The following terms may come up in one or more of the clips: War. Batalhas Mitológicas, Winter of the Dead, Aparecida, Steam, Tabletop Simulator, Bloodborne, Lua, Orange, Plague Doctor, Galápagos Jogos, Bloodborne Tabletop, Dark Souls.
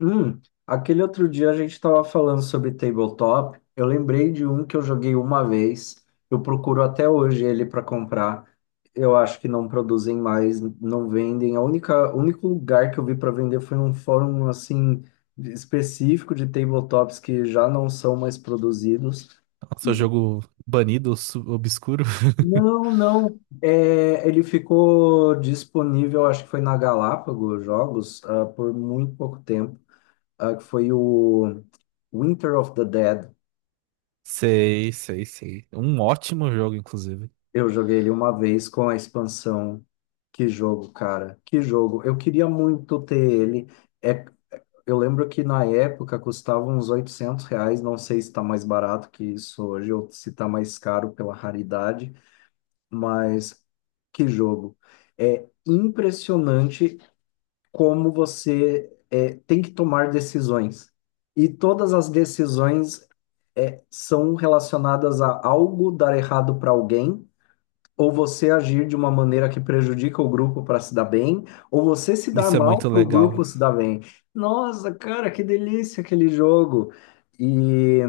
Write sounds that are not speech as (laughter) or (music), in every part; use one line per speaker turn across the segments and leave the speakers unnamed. Hum, aquele outro dia a gente estava falando sobre tabletop. Eu lembrei de um que eu joguei uma vez. Eu procuro até hoje ele para comprar. Eu acho que não produzem mais, não vendem. O único lugar que eu vi para vender foi um fórum assim específico de tabletops que já não são mais produzidos.
Nossa,
E-
jogo banido, obscuro.
Não, não. É, ele ficou disponível, acho que foi na Galápagos Jogos, por muito pouco tempo, que foi o Winter of the Dead.
(laughs) Sei, sei, sei. Um ótimo jogo, inclusive.
Eu joguei ele uma vez com a expansão. Que jogo, cara. Que jogo. Eu queria muito ter ele. É, eu lembro que na época custava uns R$ 800. Não sei se está mais barato que isso hoje ou se está mais caro pela raridade. Mas que jogo. É impressionante como tem que tomar decisões. E todas as decisões são relacionadas a algo dar errado para alguém, ou você agir de uma maneira que prejudica o grupo para se dar bem, ou você se dar
Isso é
mal
muito
para o
legal.
grupo se dar bem. Nossa, cara, que delícia aquele jogo! E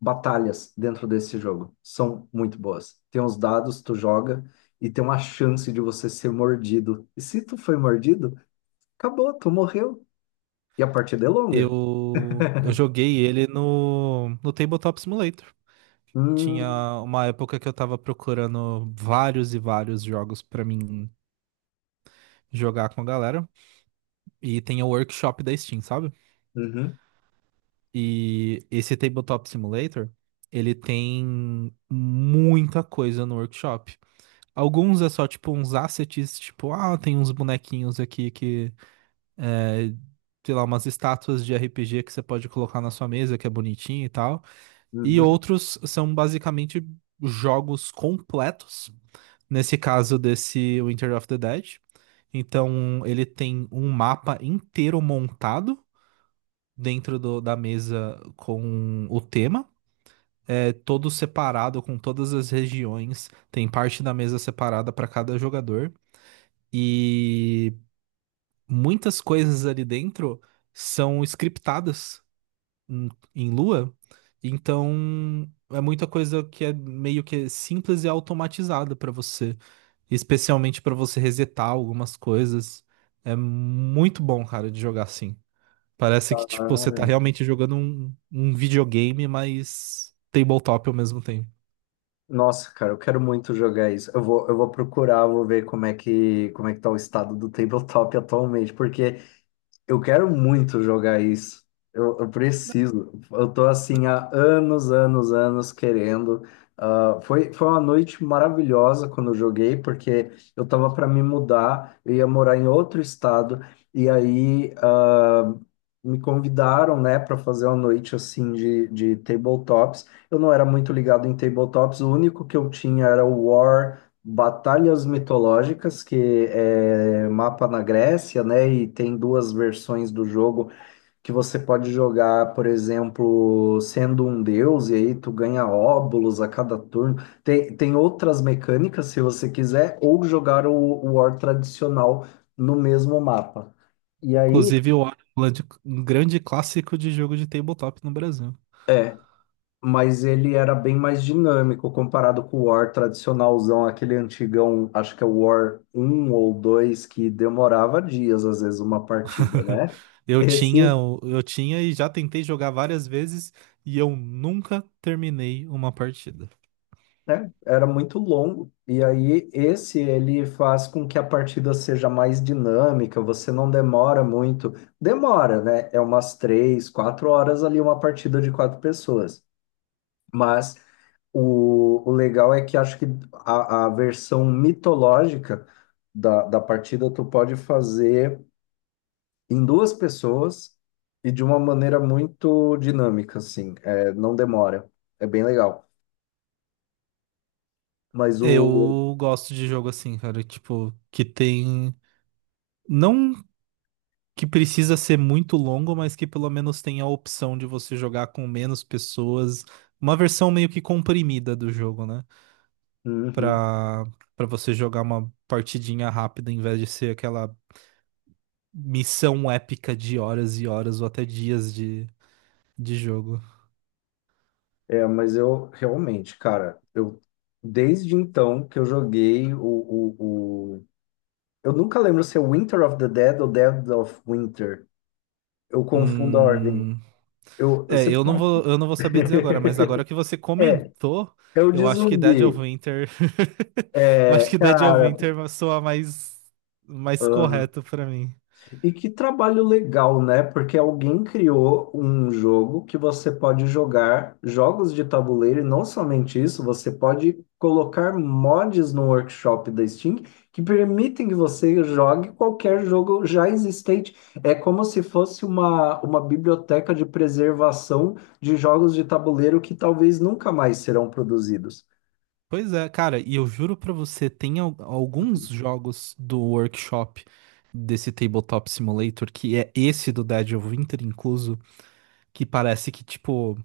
batalhas dentro desse jogo são muito boas. Tem os dados, tu joga e tem uma chance de você ser mordido. E se tu foi mordido, acabou, tu morreu. E a partida é longa.
Eu joguei ele no Tabletop Simulator.
Hum.
Tinha uma época que eu tava procurando vários e vários jogos pra mim jogar com a galera. E tem o workshop da Steam, sabe?
Uhum.
E esse Tabletop Simulator, ele tem muita coisa no workshop. Alguns é só tipo uns assets, tipo, ah, tem uns bonequinhos aqui que, é, sei lá, umas estátuas de RPG que você pode colocar na sua mesa, que é bonitinho e tal. E outros são basicamente jogos completos. Nesse caso desse Winter of the Dead. Então, ele tem um mapa inteiro montado da mesa com o tema. É todo separado com todas as regiões. Tem parte da mesa separada para cada jogador. E muitas coisas ali dentro são scriptadas em em Lua, então é muita coisa que é meio que simples e automatizada para você, especialmente para você resetar algumas coisas. É muito bom, cara, de jogar assim. Parece que tipo você tá
Uhum.
realmente jogando um videogame, mas tabletop ao mesmo tempo.
Nossa, cara, eu quero muito jogar isso. Eu vou procurar, vou ver como é que tá o estado do tabletop (laughs) atualmente, porque eu quero muito jogar isso. Eu preciso. Eu tô assim há anos, anos, anos querendo. Ah, foi uma noite maravilhosa quando eu joguei, porque eu tava para me mudar, eu ia morar em outro estado, e aí, me convidaram, né, para fazer uma noite assim de, tabletops. Eu não era muito ligado em tabletops, o único que eu tinha era o War. Batalhas Mitológicas, que é mapa na Grécia, né? E tem duas versões do jogo que você pode jogar, por exemplo, sendo um deus, e aí tu ganha óbulos a cada turno. Tem outras mecânicas, se você quiser, ou jogar o War tradicional no mesmo mapa. E aí.
Inclusive, o Orange é um grande clássico de jogo de tabletop no Brasil.
Mas ele era bem mais dinâmico comparado com o War tradicionalzão, aquele antigão, acho que é o War um ou 2 que demorava dias, às vezes, uma partida,
(laughs)
né?
Eu tinha,
Esse,
eu tinha e já tentei jogar várias vezes e eu nunca terminei uma partida.
né, era muito longo. E aí, esse, ele faz com que a partida seja mais dinâmica, você não demora muito. Demora, né? É umas 3, 4 horas ali, uma partida de 4 pessoas. Mas O, o legal é que acho que a versão mitológica da partida tu pode fazer em 2 pessoas e de uma maneira muito dinâmica, assim, é, não demora, é bem legal. Mas o.
Eu gosto de jogo assim, cara, tipo, que tem, não que precisa ser muito longo, mas que pelo menos tem a opção de você jogar com menos pessoas, uma versão meio que comprimida do jogo, né?
Uhum.
Pra, pra você jogar uma partidinha rápida em vez de ser aquela missão épica de horas e horas ou até dias de jogo.
É, mas eu realmente, cara, eu desde então que eu joguei o Eu nunca lembro se é Winter of the Dead ou Dead of Winter. Eu confundo a ordem.
Hum,
Eu
é,
sempre confundo.
eu não vou saber dizer agora, mas agora que você
É,
comentou,
eu de
eu acho que Dead of
zumbi.
Winter, (laughs) eu acho
É,
que Dead of
cara,
Winter soa mais, mais
aham.
correto pra mim.
E que trabalho legal, né? Porque alguém criou um jogo que você pode jogar jogos de tabuleiro e não somente isso, você pode colocar mods no workshop da Steam que permitem que você jogue qualquer jogo já existente. É como se fosse uma biblioteca de preservação de jogos de tabuleiro que talvez nunca mais serão produzidos.
Pois é, cara, e eu juro pra você, tem alguns jogos do workshop desse Tabletop Simulator, que é esse do Dead of Winter incluso, que parece que, tipo,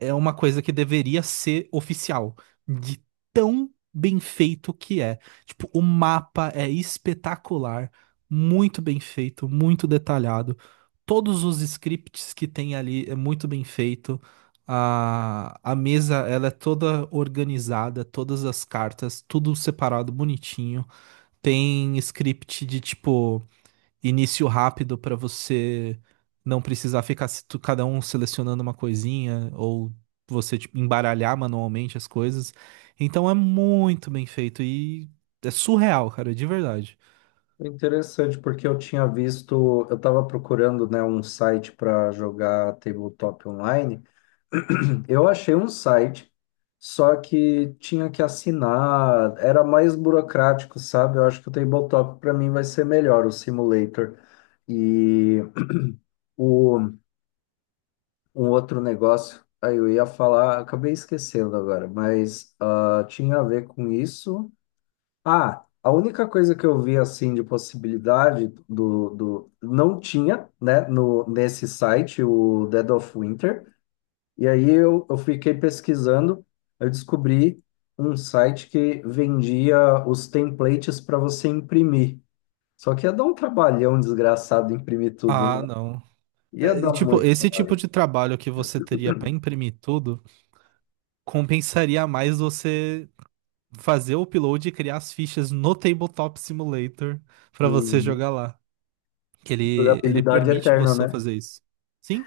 é uma coisa que deveria ser oficial, de tão bem feito que é. Tipo, o mapa é espetacular, muito bem feito, muito detalhado. Todos os scripts que tem ali é muito bem feito. A mesa, ela é toda organizada, todas as cartas, tudo separado, bonitinho. Tem script de tipo início rápido para você não precisar ficar cada um selecionando uma coisinha ou você tipo, embaralhar manualmente as coisas. Então é muito bem feito e é surreal, cara, de verdade.
Interessante, porque eu tinha visto, eu estava procurando, né, um site para jogar tabletop online. (clears throat) Eu achei um site, só que tinha que assinar, era mais burocrático, sabe? Eu acho que o tabletop para mim vai ser melhor, o simulator. E (clears throat) o, um outro negócio, aí eu ia falar, acabei esquecendo agora, mas tinha a ver com isso. Ah, a única coisa que eu vi assim de possibilidade do não tinha, né, no nesse site o Dead of Winter. E aí eu fiquei pesquisando, eu descobri um site que vendia os templates para você imprimir. Só que ia dar um trabalhão desgraçado imprimir tudo,
Ah,
né?
não.
Ia
É,
dar
e, tipo,
muito
esse tipo
trabalho.
de trabalho que você teria para imprimir tudo compensaria mais você fazer o upload e criar as fichas no Tabletop Simulator para você
Hum,
jogar lá. Que ele
durabilidade
permite
eterna,
você
né?
fazer isso. Sim,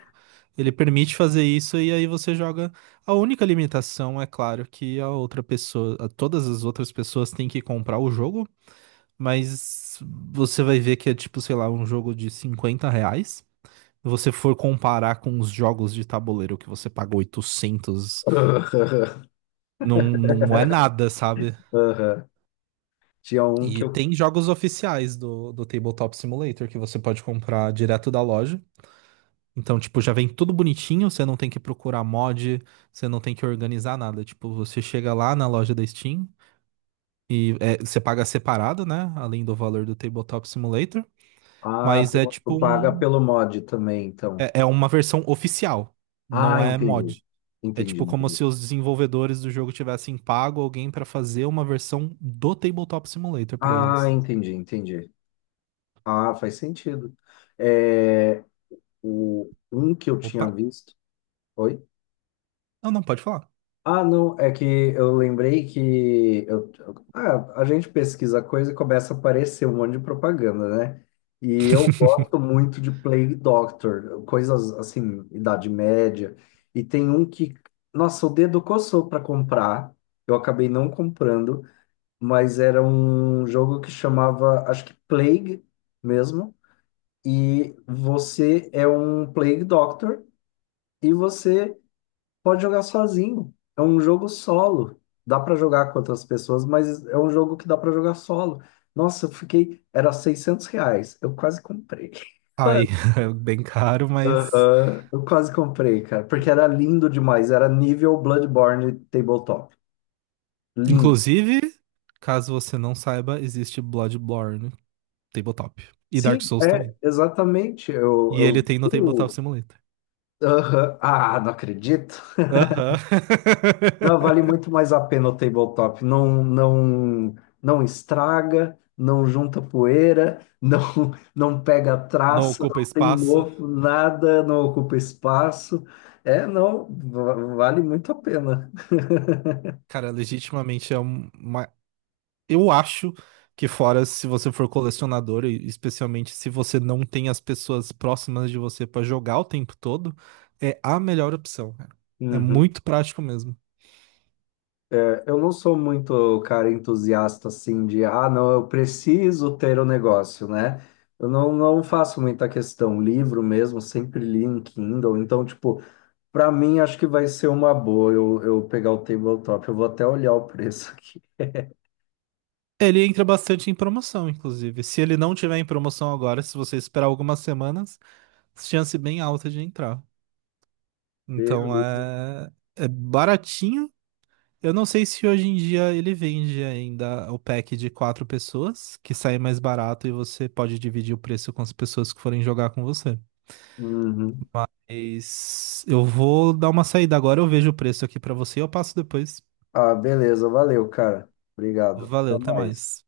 ele permite fazer isso e aí você joga. A única limitação é claro que a outra pessoa, todas as outras pessoas têm que comprar o jogo, mas você vai ver que é tipo, sei lá, um jogo de 50 reais. Se você for comparar com os jogos de tabuleiro que você paga 800
(laughs)
não, não é nada, sabe?
Aham. Tinha um que
E
eu...
tem jogos oficiais do Tabletop Simulator que você pode comprar direto da loja. Então, tipo, já vem tudo bonitinho, você não tem que procurar mod, você não tem que organizar nada. Tipo, você chega lá na loja da Steam e é, você paga separado, né? Além do valor do Tabletop Simulator.
Ah,
Mas é
tu
tipo
paga
um.
pelo mod também, então.
É uma versão oficial, não
Ah,
é
entendi.
mod. É
Entendi,
tipo como
entendi.
se os desenvolvedores do jogo tivessem pago alguém pra fazer uma versão do Tabletop Simulator pra
Ah,
eles.
entendi, entendi. Ah, faz sentido. É, o, um que eu tinha
Opa!
visto. Oi?
Não, não, pode falar.
Ah, não, é que eu lembrei que a gente pesquisa coisa e começa a aparecer um monte de propaganda, né? E eu gosto muito de Plague Doctor, coisas assim, Idade Média. E tem um que, nossa, o dedo coçou para comprar, eu acabei não comprando, mas era um jogo que chamava, acho que Plague mesmo. E você é um Plague Doctor e você pode jogar sozinho. É um jogo solo. Dá para jogar com outras pessoas, mas é um jogo que dá para jogar solo. Nossa, eu fiquei. Era R$ 600. Eu quase comprei. (laughs)
Aí,
Quase.
(laughs) é bem caro, mas.
Aham. Eu quase comprei, cara, porque era lindo demais. Era nível Bloodborne Tabletop. Lindo.
Inclusive, caso você não saiba, existe Bloodborne Tabletop. E Dark
Sim,
Souls
é,
também.
exatamente. Eu,
E ele
eu
tem no
vi.
Tabletop Simulator.
Aham. Ah, não acredito.
Aham.
Não, vale muito
(laughs)
mais a pena o tabletop. Não, não, não estraga, não junta poeira, (laughs) não pega
Não
traça,
ocupa
não tem
espaço.
mofo, nada, não ocupa espaço. É, não, vale muito a pena. (laughs)
Cara, legitimamente é um, uma. Eu acho que, fora se você for colecionador, e especialmente se você não tem as pessoas próximas de você pra jogar o tempo todo, é a melhor opção, cara. É
Uhum.
muito prático mesmo.
Eu não sou muito cara entusiasta assim de, ah, não, eu preciso ter o negócio, né? Eu não faço muita questão. Livro mesmo, sempre li em Kindle. Então, tipo, para mim, acho que vai ser uma boa eu pegar o tabletop. Eu vou até olhar o preço aqui.
Ele entra bastante em promoção, inclusive. Se ele não tiver em promoção agora, se você esperar algumas semanas, chance bem alta de entrar. Então
Beleza.
é baratinho. Eu não sei se hoje em dia ele vende ainda o pack de quatro pessoas, que sai mais barato e você pode dividir o preço com as pessoas que forem jogar com você.
Uhum.
Mas eu vou dar uma saída agora, eu vejo o preço aqui pra você e eu passo depois.
Ah, beleza. Valeu, cara. Obrigado.
Valeu,
Até
até
mais.
mais.